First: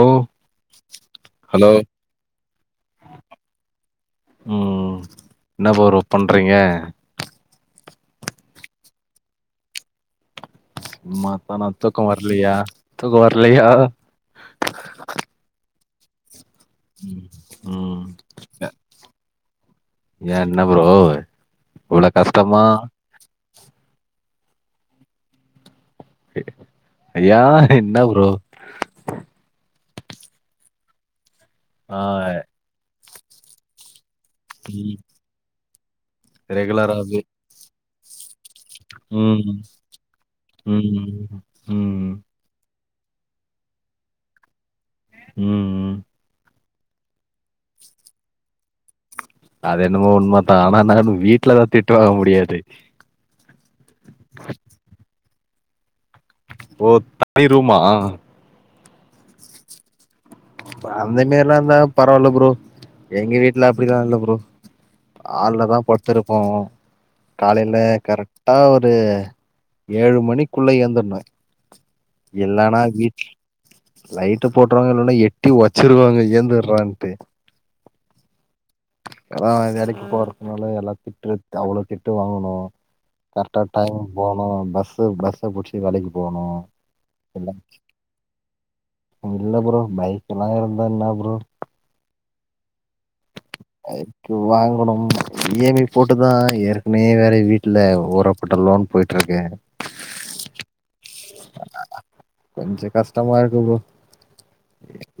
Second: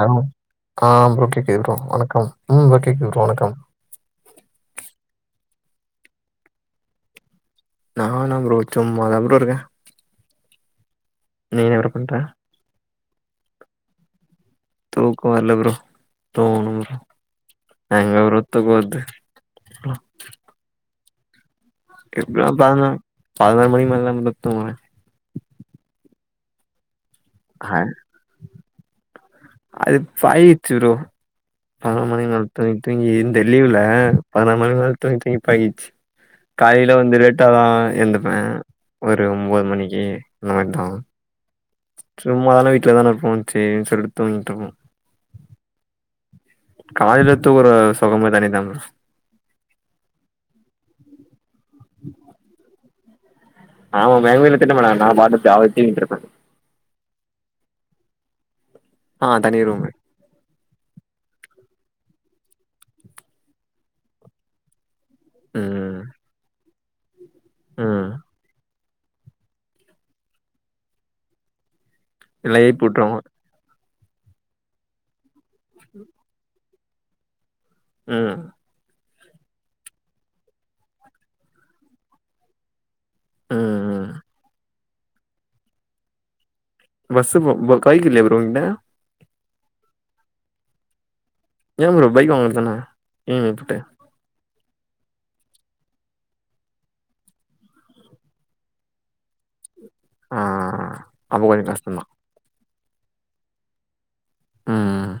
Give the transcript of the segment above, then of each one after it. ஓ ம் ஓகே கேக்குது hello bro வணக்கம் ம் என்ன ப்ரோ ஒர்க் பண்றீங்க நானா ப்ரோ சும்மாதா ப்ரோ இருக்க சும்மா தானா என்ன ப்ரோ தூக்கோ பண்ற வர்லியா தூக்கோ வர்லையா தூக்கோ வர்ல ப்ரோ தூங்னு ம் ம் எங்க ப்ரோ தூக்கோ வர்து ஏன் என்ன ப்ரோ இவ்ளோ இப்லா கஷ்டமா தாங்கும் பதுனோரு மணிக்கு மேல தா ப்ரோ‌ தூங்குவ அ என்ன ப்ரோ அது பழகிச்சு ப்ரோ ஆ பதினோரு மணிக்கு மேல தூங்கி தூங்கி இந்த லீவுல பதினோரு மணிக்கு ம் மேல தூங்கி தூங்கி பழகிச்சு காயில வந்து ரெகுலராவே லேட்டா தா எந்துப்ப ஒரு ம் ஒம்போது மணிக்கு ஏந்தோ ம் ம் சும்மா தான வீட்ல தான இர்ப்போம் சேரின் சொல்ட்டு தூங்கிட்ருப்போம் ம் ம் காய்ல தூங்குற சுகமே தனி தா ப்ரோ அது என்னமோ உண்ம தா ஆனா நானு வீட்ல தா திட்டு வாங்க முடியாது ஆ என்ன யாரும் என்ன திட்டமாட்டங்க நா பாட்ன்னு ஜாலியா தூங்கின்ருப்ப ஓ தனி ரூமா ஆ தனி ரூம்மு அந்த மாரிலா இருந்தா பரவாயில்ல ப்ரோ எங்க வீட்டுல அப்டிலா இல்ல ப்ரோ ஹால்ல தா ம் படுத்திருப்போ காலையில ம் கரக்டா ஒரு து ஏழு மணிக்குள்ள எழுந்துர்ன்னு இல்ல இல்லன்னா எழுப்பி விட்ருவாங்க வீட் லைட்டு போட்டுருவாங்க இல்லன்னா எட்டி ஒதச்சிருவாங்க ஏந்துறான்ட்டு ம் அதா இது வேலைக்கு போறதுக்கு முன்னால எல்லா திட்டு அவ்வளவு திட்டு வாங்கணு கரக்டா ம் ம் டைமுக் போன்னு பஸ்ஸு பஸ்ஸ புடிச்சு வேலைக்கு போன்னு பஸ்ஸு ப்ரோ பைக் இல்லயா ப்ரோ உங்கள்ட இல்ல ப்ரோ பைக்ல்லா இருந்தா என்னா ப்ரோ எய ப்ரோ பைக் வாங்க வேண்டியதான இ எம் ஐ போட்டு பைக் வாங்கணு இ எம் ஐ போட்டு தா ஏற்கனே வேற வீட்டில ஓரப்பட்ட லோன் போயிட்ருக்கு ஆ அப்ப கொஞ்சோ அ கஷ்டந்தா கொஞ்ச கஷ்டமா இருக்கு ப்ரோ ம்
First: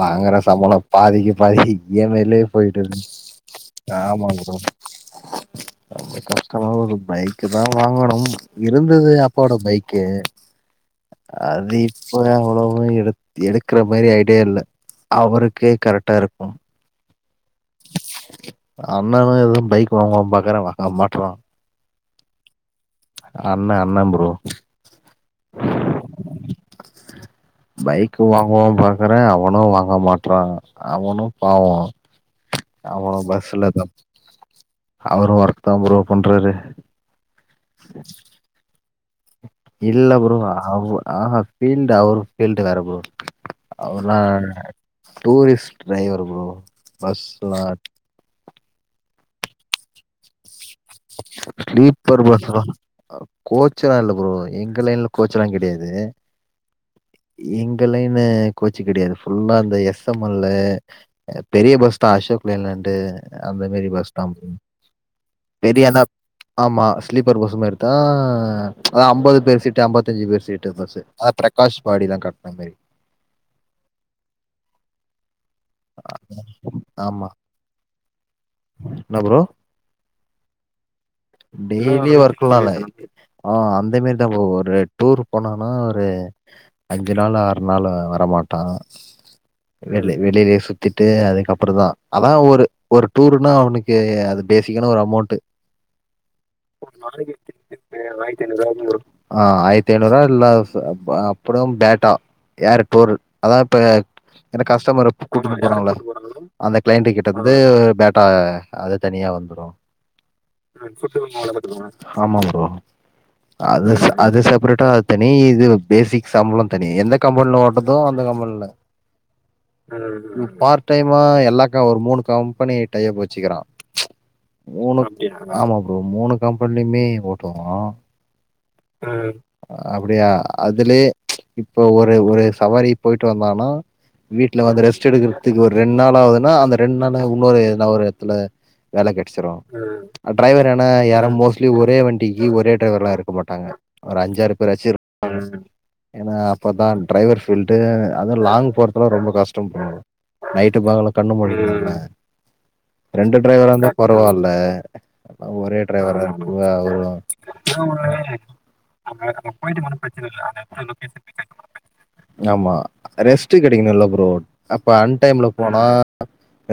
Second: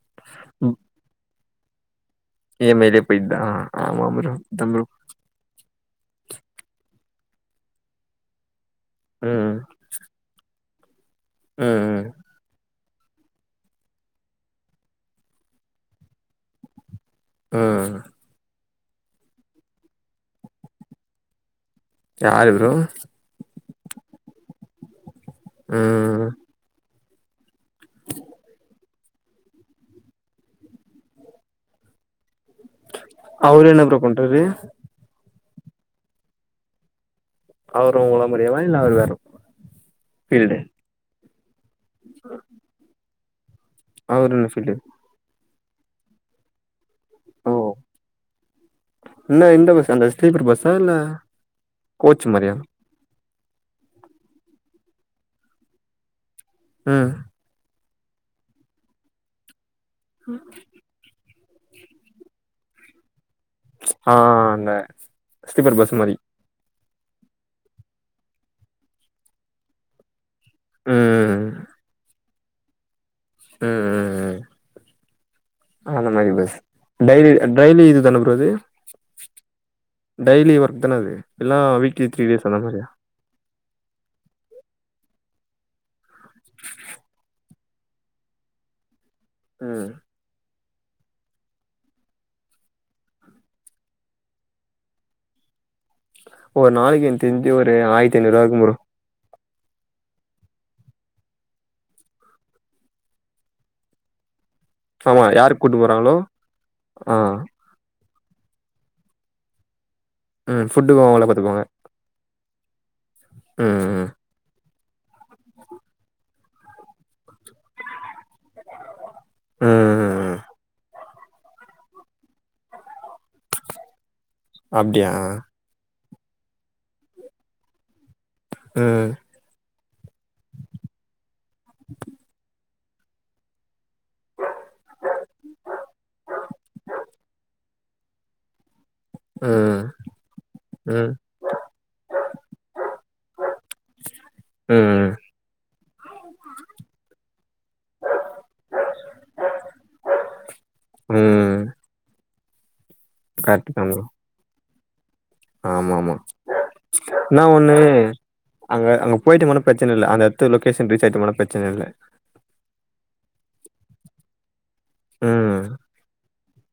வாங்குற சம்பள பாதிக்கு பாதி இ எம் ஐ லே இ போயிட்டு எம் ஐ இருக்கு லயே போயிடுதா ஆமா ப்ரோ அதா ரொம்ப கஷ்டமாவு இருக்கு ஒரு பைக்கு தா வாங்கணும் இருந்து ம் அப்பாவோட பைக் கு அது ம் இப்ப அவ்வளவு எடுத்து எடுக்குற மாதிரி ஐடியா இல்ல அவருக்கே கரக்டா இருக்கும் ம் அண்ணனு எதுவு பைக் வாங்குவானு பாக்கற வாங்க மாட்றா யாரு ப்ரோ அண்ண அண்ண ப்ரோ ம் பைக்கு வாங்குவ பாக்குற அவனு வாங்க மாட்ற அவனு பாவ ஆமா அவரு பஸ்ல என்ன தா ப்ரோ பண்றாரு அவரு ஒர்க் தா ப்ரோ பண்றாரு அவரு உங்கள மாறியேவா இல்ல அவரு வேற இல்ல ப்ரோ ஃபீல்டு அவ் ஆ ஃபீல்டு அவர் ஃபீல்டு வேற ப்ரோ அவருளா அவரு என்ன ஃபீல்டு டூரிஸ்ட் ட்ரைவர் ப்ரோ ஓ பஸ்லா என்ன இந்த பஸ் அந்த ஸ்லீப்பர் பஸ்ஸா இல்ல கோச் மாரியா கோச்சல்லா இல்ல ப்ரோ எங்க லைன்ல கோச்ச எல்லா கிடையாது ம் எங்க லைன்னு கோச்சி கிடையாது ஃபுல்லா அந்த எஸ் எம் எல்லு பெரிய பஸ் தா அசோக் லேலன்ட்டு அந்த மாரி ஆ பஸ் தா ப்ரோ அந்த ஸ்லீப்பர் பஸ் பெரியனா மாரி ஆமா ஸ்லீப்பர் பஸ் மாரிதா அதா அம்பது பேர் சீட்டு அம்பத்தஞ்சு பேர் சீ ட்டு பஸ் ஆ ம் பிரகாஷ் பாடி தா கட்ன மேரி ம் ம் ம் ஆ அந்த மாதிரி பஸ் ஆமா டைலி டெய்லி இதுதான்ன ப்ரோ அது என்ன ப்ரோ டெய்லி ஒர்க் தான அது இல்லனா வீக்லி டெய்லி த்ரீ டேஸ் ஒர்க்லா அந்த இல்ல மாரியா ஆ அந்த மேரிதா ப்ரோ ஒரு டூர் போனனா ஒரு அஞ்சு நாள் ஆறு நாள் அ வரமாட்டா ம் வெளி வெளிலே சுத்திட்டு அதுக்கப்பற தா அதா ஒரு ஒரு டூருன்னா அவனுக்கு அது பேசிக்கான ஒரு அமௌண்ட் ஒரு நாளைக்கு எனக்கு தெரிஞ்சு ஒரு ஆயிரத்து ஐநூறுவா இருக்கு ப்ரோ ஆ ஆயிரத்தி ஐநூறு ரூபா இல்ல அப்றோம் பேட்டா யாரு டூர் அதா இப்ப என கஷ்டமரு ஆமா யாரு கூட்டுனு கூட்டு போறாங்கள போறாங்களோ அந்த கிளைண்டு ஆ கிட்ட வந்து பே ட்டா அது தனியா வந்துடு ம் ஃபுட்டுக்கு அவங்களே பாத்துக்குவாங்க ஆமா ப்ரோ ம் அது அது செப்ரேட்டா அது தனி இது பேசிக்ஸ் சம்பளம் தனி எந்த கம்பெனில ஓட்டுறதோ அந்த கம்பெனில ம் ம் ம் பார்ட் டைமா எல்லாக்க ஒரு மூணு கம்பெனி டைய யப் வச்சுக்கிறா மூணு அப்டியா ஆமா ப்ரோ மூணு கம்பெனிலுமே ஓட்டுவோ ம் அப்டியா அதுலே இப்போ ஒரு ஒரு சவாரி போயிட்டு வந்தனா வீட்ல வந்து ரெஸ்ட் எடுக்கறதுக்கு ஒரு ரெண்டு நாள் ஆகுதுன்னா அந்த ரெண்டு நாள்ல இன்னொரு எதுனா ஒரு இடத்துல வேல கெடச்சிரு ம் டிரரைவர் ஏன்னா ம் யாரும் மோஸ்ட்லி ஒரே வண்டிக்கி ஒரே டிரைவர்லா இருக்க மாட்டாங்க ஒரு அஞ்சாறு பேராச்சு இருப் ம் ஏன்னா அப்பதா டிரைவர் ஃபீல்டு அதுவு லாங் போறதல ரொம்ப கஷ் டோ ப்ரோ நைட்டு பகலு கண்ணு ம் முழிக்கிறோல ரெண்டு டிரைவரா கரெக்ட் தா இருந்தா ப்ரோ பரவாயில்ல அ ஒரே ஆமா ஆமா டிரைவரா இருக்கு அவுரு என்னா ஒண்ணு அங்க அங்க போயிட்டு போனா பிரச்சன இல்ல அந்த இடத்து லொகேஷன் ரீச் ஆயிட்டு போனா பிரச்சன இல்ல ஆமா ரெஸ்ட்டு கெடைக்கணுல்ல ப்ரோ அப்ப அன் டைம்ல ம் போனா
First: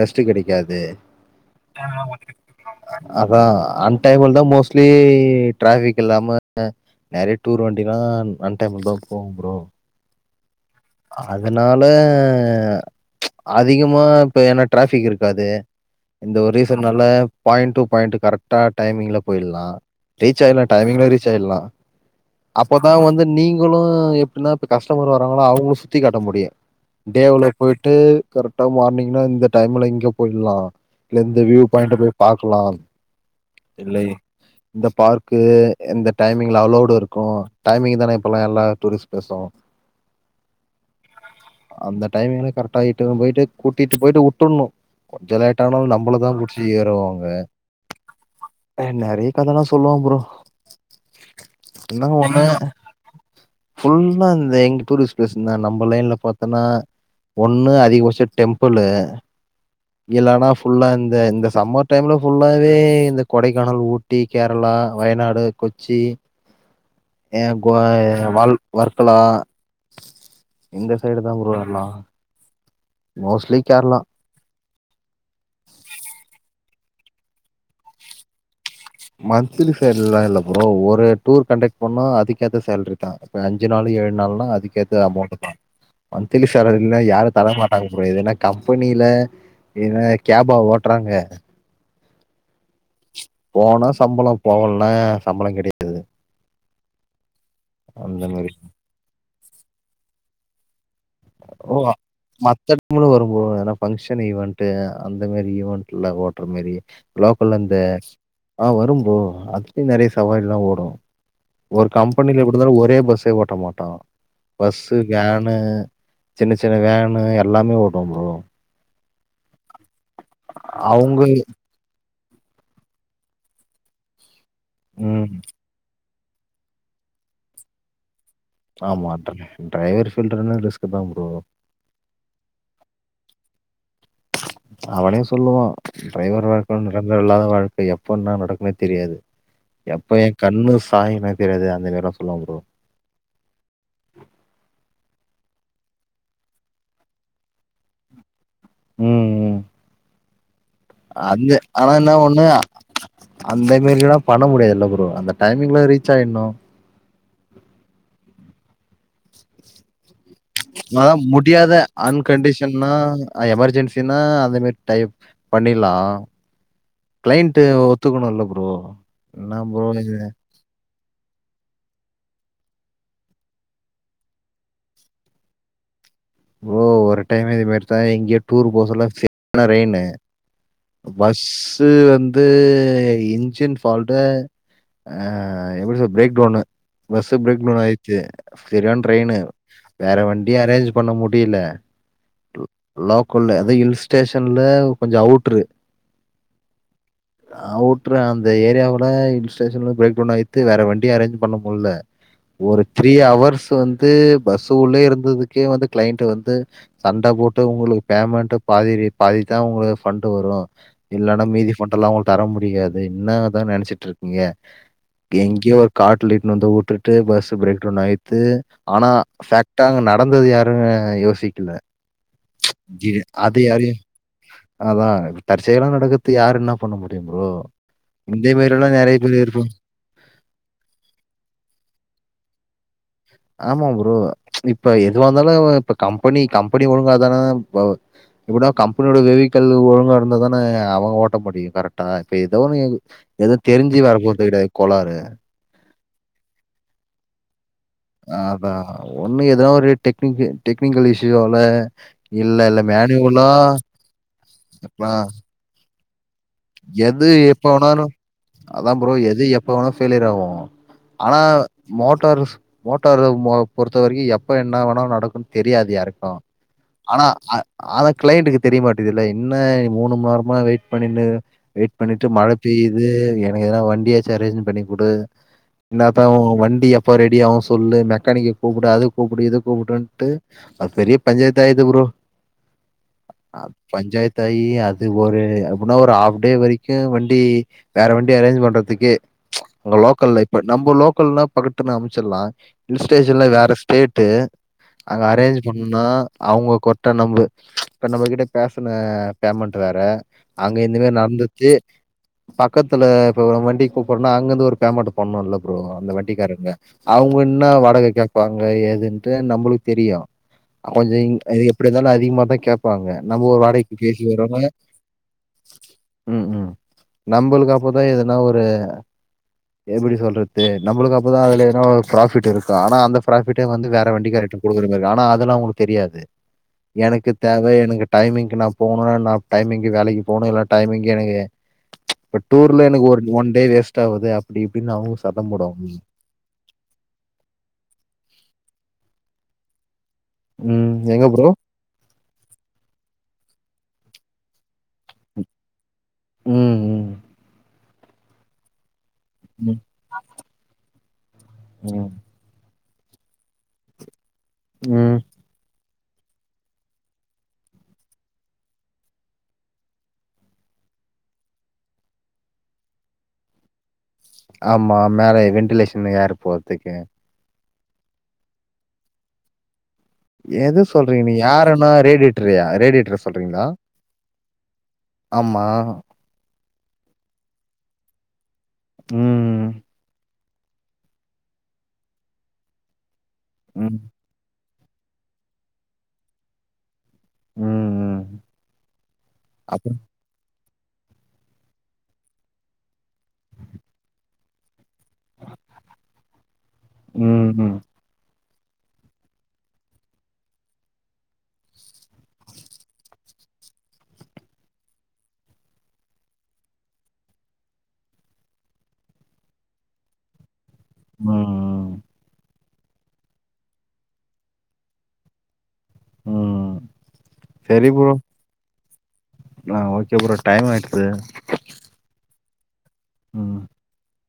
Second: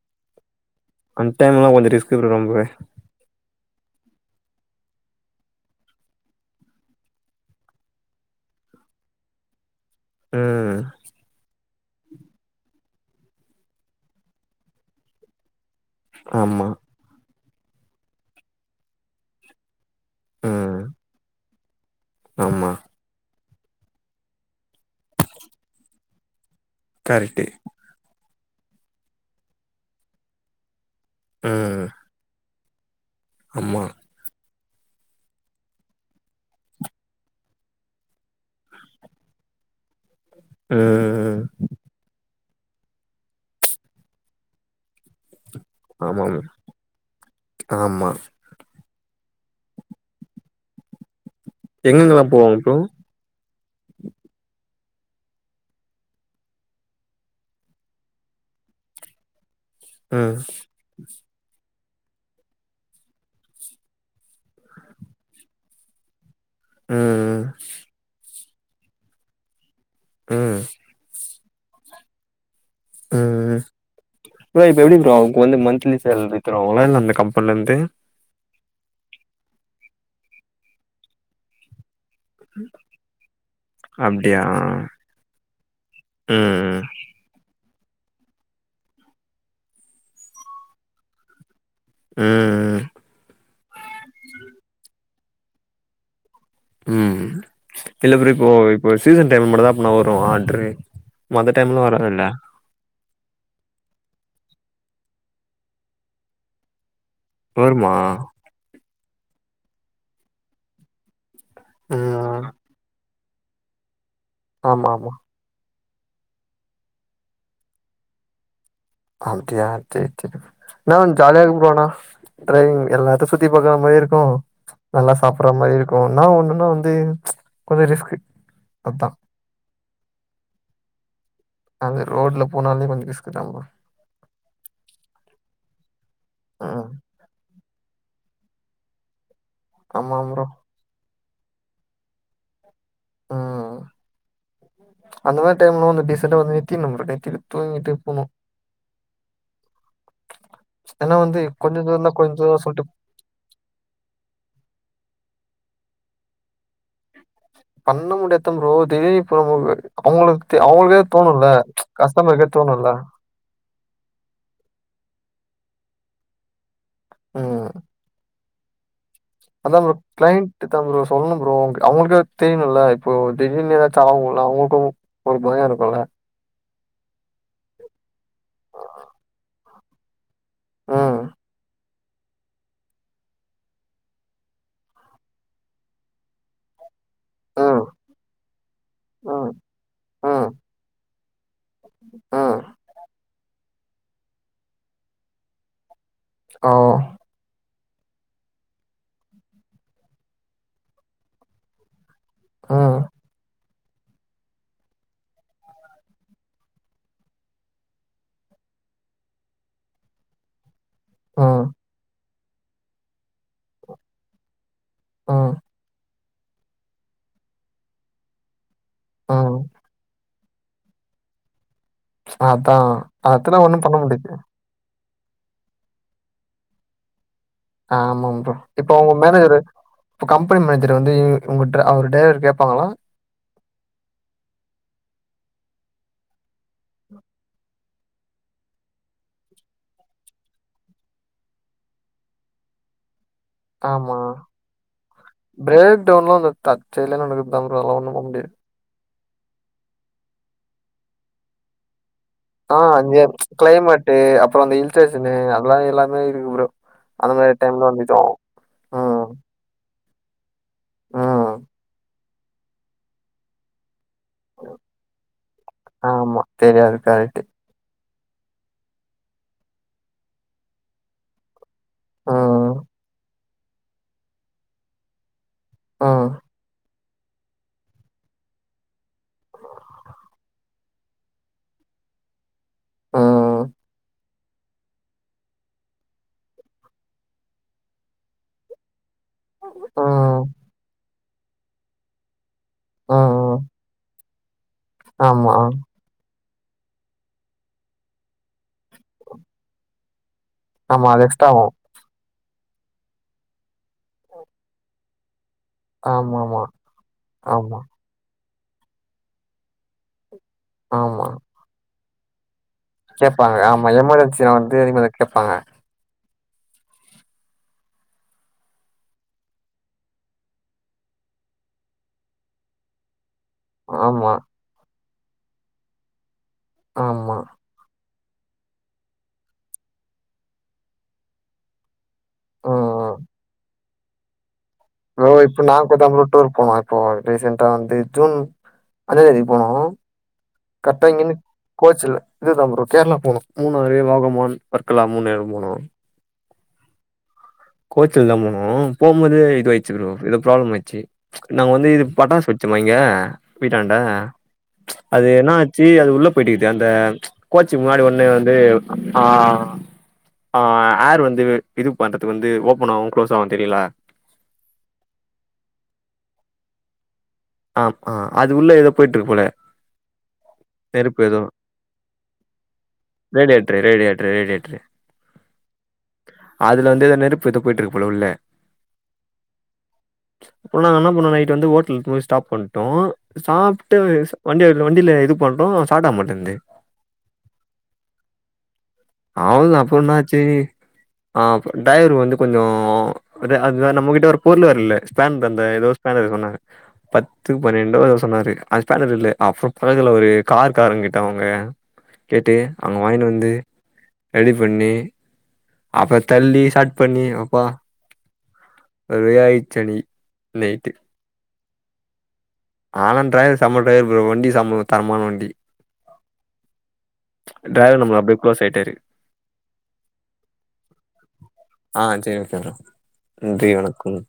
ரெஸ்ட்டு கெடைக்காது அன் டைம்லலா கொஞ்ச ரிஸ்க் ப்ரோ ரொம்ப அதா அன் டைம்ல தா மோஸ்ட்லி டிராபிக் இல்லாம நெறைய டூர் வண்டில்லா அன் டைம்ல தா போகு ப்ரோ ம் அதனால அதிகமா இப்ப ஏன்னா டிராபிக் இருக்காது இந்த ஒரு ஆமா ரீசன்னால பாயிண்ட் டு பாயிண்ட் கரெக்டா டைமிங்ல போயிட்லா ரீச் ஆயிட்லா ம் டைமிங்ல ரீச் ஆயிட்லா ஆமா அப்பதா வந்து நீங் ளு எப்டினா இப்ப கஸ்டமரு வராங்ளோ அவுங்ளு சுத்தி காட்ட முடியு கரெக்ட்டு டேவ்ல டு கரெக்ட்டா மார்னிங்னா இந்த டைம்ல இங்க போயிட்லா இல்ல இந்த வியூ ம் பாயிண்ட் போ பாக்லா ஆமா இல்லை இந்த பார்க்கு எந்த டைமிங்ல அலோடு இருக்கு டைமிங் தான இப்போலா எல்லா டூரிஸ்ட் பிளேஸ்ஸு ம் அந்த டைமிங்கு கரெக்டா இட்டுனு போய்ட்டு கூட்டிட்டு போயிட்டு உட்டுர்ணு கொஞ்ச லேட்ட ஆனாலு ஆமா நம்மளதா மேம் புடிச்சி ஏறுவாங்க ஆமா நெறைய கதல்லா சொல்லுவான் ப்ரோ என்ன எங்கெங்கெல்லா ஒண்ணு போவாங்க ப்ரோ ஃபுல்லா இந்த எங்க டூரிஸ்ட் பிளேஸ் இருந்தா நம்ம லைன்ல பார்த்தன்னா ஒண்ணு அதிகபட்ச டெம்பிள்ளு ம் இல்லனா ஃபுல்லா இந்த இந்த சம்மர் டைம்ல ஃபுல்லாவே இந்த கொடைக்கானல் ஊட்டி கேர்ளா வயநாடு கொச்சி ம் ஏ கோ வால் வர்க்கலா ம் இந்த சைடு தா ப்ரோ எல்லா ம் மோஸ்ட்லி கேரளா ப்ரோ இப்ப எப்டி ப்ரோ உங்க வந்து மந்த்லி சேல்ரி தருவாங்ளா இல்ல அந்த கம்பன்லருந்து மந்த்லி சேல்ரிலா இல்ல ப்ரோ ஒரு டூர் கண்டக்ட் பண்ணா அதுக்கேத்த சேல்ரி தா இப்ப அஞ்சு நாள் ஏழு அப்டியா நாள்னா அதுக்கேத்த அமௌண்ட் தா மந்திலி ம் சேலரினா யாரு தர மாட்டாங்க ப்ரோ இது என்ன கம்பெனில என்ன கேபா ஓட்றாங்க ம் போனா சம்பள போகலனா சம்பள கெடையா ம் இல்ல அந்த ப்ரோ இப்போ மாரி. இப்போ சீசன் டைம் மட்டுந்தா அப்பனா வரு ஆட்ரு ஓ மத்த நாளு வரும் ப்ரோ ஏன்னா பங்க்ஷன் ஈவெண்ட் அந்த மாரி ஈவென்ட்ல ஓட்ற மாரி லோக்கல்ல இருந்து வருமா ஆ வரும் ப்ரோ அதுலயு நெறையா சவாரி எல்லா ஓடு ஒரு கம்பெனில ம் எப்டிருந்தாலு ஒரே பஸ்ஸே ஓட்ட மாட்டோ ஆமா பஸ்ஸு ஆமா வேனு சின்ன சின்ன வேனு எல்லாமே ஓட்டுவ ப்ரோ அப்டியா சேரி செரி இன்னா அவங்க ஜாலிய இருக்கு ப்ரோ ஆனா டிரைவிங் எல்லாத்த சுத்தி பாக்கற மாரியு இருக்கு நல்லா ம் சாப்பற மாரியு இருக்கு என்னா ஒண்ணுன்னா வந்து கொஞ்ச ரிஸ்க்கு அதா ஆமா ட்ர டிரைவர் ஃபீல்டுனா ரிஸ்க்குதா ப்ரோ அங்க ரோட்ல போனாலே கொஞ்ச ரிஸ்க்குதா ப்ரோ அவனே சொல்லுவா டிரைவர் வாழ்க்கல ம் நிரந்தர இல்லாத வாழ்க்கை எப்ப என்னா நடக்குனே தெரியாது ஆமா எப்ப எ ப்ரோ கண்ணு சாயுனே தெரியாது அந்த டயலாக் சொல்லுவா ப்ரோ ம் அந்த மாரி டைம்ல வந்து டீசண்டா வந்து நித்தினும் ப்ரோ நித்திட்டு தூங்கிட்டு போணு ம் ம் ஏன்னா வந்து அங்க கொஞ்ச ஆனா தூரோ தா என்ன கொஞ்ச ஒண்ணு தூரோ சொல்ட்டு அந்த மேரிலா பண்ண முடியாதுல்ல ப்ரோ அந்த டைமிங்ல ரீச் ஆயிர்ணு பண்ண முடியாத்த ப்ரோ [unintelligible] அவங்களுக் அவங்களுக்கே அதான் தோணுல்ல கஸ்டமருக்கே தோணுல்ல அ எமெர்ஜென்சினா அந்த மேரி டை பண்ணிர்லா கிளைண்ட்டு ஒத்துக்கணு இல்ல ப்ரோ என்ன அதா ப்ரோ இது க்ளைண்ட் தா ப்ரோ சொல்ணும் ப்ரோ அவங்களுக்கே அது தெரியணுல்ல இப்போ திடீர்னு எதாச்சு ஆவுல்ல அவங்களுக்கு ஒரு பய இருக்குல்ல ப்ரோ ஒரு டைம் இது மாரிதா எங்கயோ டூர் போசல்ல செரியான ரெயினு ம், பஸ்ஸு வந்து இன்ஜின் ஃபால்ட்டு அ எப்டி சொல் break town bus break down ம், ஆயிச்சு சரியான ரெயினு ம், வேற வண்டி ம், அரேன்ச் பண்ண முடில ம். லோக்கல்ல அது ஹில் ஸ்டேஷன்ல கொஞ்ச அவுட்ரு ஓ அவுட்ரு அந்த ஏரியாவுல ஹில் ஸ்டேஷன்ல பிரேக் டவுன் ஆயித்து வேற வண்டி அரேஞ்ச் பண்ண முல்ல ஒரு ம், த்ரீ ஹவர்ஸ் வந்து பஸ்ஸு உள்ளே இருந்ததுக்கே வந்து கிளைண்ட்டு வந்து சண்ட போட்டு உங்களுக்கு பேமெண்ட்டு பாதி பாதிதா உங்களுக்கு ஃபண்டு வரு இல்லன்னா மீதி ம், ஃபண்டலா உங்களுக் தர முடியாது இன்னதா நெனச்சிட்ருக்கிங்க ம், எங்யோ காட்ல இட்னு வந்து உட்டுட்டு பஸ் பிரேக் டவுன் ஆயித்து ஆனா ம். ஃபேக்டா அங்க நடந்தது யா ரு யோசிக்கில அதா அதலா ஒண்ணு பண்ண முடியாது அதா தற்செயலா நடக்கறதுக் யார் என்ன பண்ண முடியு ப்ரோ ஆமாம் இதே ப்ரோ மாரிலாம் இப்ப உங்க நெறைய பேர் மேனேஜரு இருப்பாங்க. இப்ப கம்பெனி மேனேஜர் வந்து உங்க ட அவர டிரைவர கேப்பாங்களா ஆமா புரோ இப்ப எதுவா இந்தாலு இப்ப கம்பெனி கம்பெனி ஒழுங்காதான ப் இப்படா கம்பெனியோட வெவிகல் ஒழுங்கா இருந்தா தானே அவங்க ஓட்ட முடியும் கரெக்டா இப்ப ஏதோ ஒன்னு ஏதோ தெரிஞ்சு ஆமா. வர போறது கெட்யாது கோளாரு பிரேக் டவுன்லாம் அந்த தர்ச்செயல நடக்கற்தா ப்ரோ அதலா ஒன்னும் அதா ஒண்ணு எதோ ஒரு டெக்னிக்கு டெக்னிக்கல் இஷ்யூவால இல்ல, ஆ இல்ல [unintelligible] மேனுவலா கிளைமேட்டு அப்புறம் அந்த ஹில் அப்ப ஸ்டேஷனு அதெல்லா எல்லாமே இருக்கு ப்ரோ எது அந்த மாரி எப்ப டைம்ல வேனாலு வந்துட்டோம். அதா ப்ரோ ம், எது எப் பவேனா ஃபெலியர் ஆவு ஆனா ம். மோட்டார் மோட்டார் பொறுத்த வரைக்கும் எப் ப்ப என்ன வேணா நடக்குன்னு தெரியாது யாருக்கு ஆமா. தெரியாது. ஆனா கரெக்ட்டு. ஆ அதா கிளைண்டுக்கு தெரிய மாட்டேது இல்ல என்ன மூணு மண் நேரமா வெயிட் பண்ணினு வெயிட் பண்ணிட்டு மழ ம், பெய்யுது எனக்கு ஏதனா வண்டியாச்சும் அரேஞ்ச் பண்ணி குடு என்னத்தா ம், உ வண்டி எப்போ ரெடிய ஆவு சொல்லு மெக்கானிக்க கூப்புடு அது கூப்புடு இது கூப்புடுன்ட்டு அது பெரிய பஞ்சாயத்து ஆயித்து ப்ரோ அ ம், பஞ்சாயத்து ஆயி அது ஒரு அப்புன்னா ஒரு ஆப் டே வரைக்கு வண்டி வேற வண்டி அரேஞ்ச் பண்றதுக்கே லோக்கல் ம், இப்ப நம்ப லோக் கல்னா பகட்டுன்னு அமுச்சிட்லா ஹில் ஸ்டேஷன்ல ம். வேற ஸ்டேட்டு அங்க ஆமா. அரேஞ்ச் பண்ணுனா அவங்க கொட்ட நம் இப்ப நம்மகிட்ட பேசன பேமெண்ட் வேற அங்க ஆமா. இனிமே நா அது எக்ஸ்ட்ரா தெர்ஞ்சி ஆவும். பக்கத்துல ப்ப வண்டிக்கு கூப்னா அங்கிந்து ஒரு பேமன்டு போண்ணு இல்ல ப்ரோ அந்த ஆமாமா. வட்டிக்காரங்க அவ்ங்க ஆமா, என்ன ஆமா. வாடக கே ப்பாங்க எதுன்டு நம்மளுக்கு தெரியு கொஞ்ச ஆமா எப்டி இருந்தாலு அதிகமா தா கேப் ப்பாங்க நம்ம ஒரு வாடைக்கு பேசி வரமே இனிமேலு கேப்பாங்க ம் ம் நம்பளுக்கு அப்பதா எதனா ஒரு எப்படி சொல்றது நம்பளுக்கு அப்பதா அதுல என்ன ஒரு ப்ராஃபிட் இருக்கு ஆனா அந்த ப்ராஃபிட்ட வந்து வேற ஆமா, வண்டிகாரட்ட குடுக்குற மாரிக்கு ஆனா அதெல்லா அவங்ளுக்கு தெரியாது எனக்கு ஆமா. தேவ எனுக்கு டைமிங்கு நா போகணு நா டைமிங்கு வேலைக்கு போணு இல்லா டைமிங் எனக்கு இப்ப டூர்ல எனக்கு ம். ஒரு ஒன் டே வேஸ்ட் ஆவுது அப்டி இப்டின்னு ப்ரோ சத்தம் இப்ப போடுவாங்க நாங்கூட்தா டூர் போனோ இப்போ ரீசென்டா வந்து ஜூன் அஞ்சா தேதி போனோ ம் கரெக்டா எங்க இங்கன்னு ப்ரோ கோச்சில இதுதா ப்ரோ கேரளா போனு மூணாறு வாகமான் வர்கலா மூணு எடொ போனோ ம் ம் கோச்சில்ல தா போனோ போம்போது இது ம் ஆய்ச்சு ப்ரோ எதோ ப்ராப்ளம் ஆயிச்சு நாங்க வந்து இது ம் பட்டாசு வெச் ச்சமா இங்க வீட்டான்ட ம் அது என்னாச் சி அது உள்ள போயிட்டுக்குது அந்த கோச்சி முன்னாடி ஒன்னு வந்து ஆ ஆ ஹார் வந்து இது பண்றதுக்கு வந்து ஓபன் ஆவும் க்ளோஸ் ஆவும் தெரியுல ஆமா மேல வென்டிலேஷன் ஏர் போர்துக்கு ஆம் ஆ அது உள்ள ஏதோ போயிட்டுருக்கு போல எத நெருப்பு சொல்றீங்க நீ ஏதோ யாருனா ரேடியட்டர்யா ரேடியேட்டர் சொல்றீங் ரெடியேட்ரு ரெடியேட்ரு ரெடியேட்ரு ஆமா அதுல வந்து எதோ நெருப்பு ஏதோ போயிட்டுருக்கு போல உள்ள ம் அப்பொ நாங்க என்ன பண்ணோ நைட் வந்து ஹோட்டலு போய் ஸ்டாப் பண்ட்டோ சாப்ட்டுட்டு ம் வண்டியெடுக் வண்டில இது பண்றோ சாட்டாக மாட்டேந்து ம் ம் ஆவ்ள்தா அப்றோ அப்றந்தா சேரி ஆ டைவர் வந்து கொஞ்சோ அது அதுதா நம்மகிட்ட ஒரு பொருள் வர்ல ஸ்பேன் பண்ற ஏதோ ஸ்பேன் இருக்குனாங்க ம் பத்து ம் பன்னெண்டோ அத சொன்னாரு அது ஸ்பேனர் இல்ல அப்றொ பழகுல ஒரு கார் காரங்க கிட்ட அவுங்க கேட்டு அங்க வாங்னு வந்து ரெடி பண்ணி அப்ற தள்ளி ஸாட் பண்ணி அப்பா ஒரு வழியாச்சன்னக்கி நைட்டு ம், ஆனா ட்ரைவர் செம ட்ரைவர் ப்ரோ வண்டி சம தரமான வண்டி ம். ட்ரைவர் நம்மல அப்டியே க்ளோஸ் ஆய்ட்டாரு ஆ ஓகே ப்ரோ டைம் ஆயிட்து ஆ செரி வச்சிற்றா ம். நன்றி வணக்கம்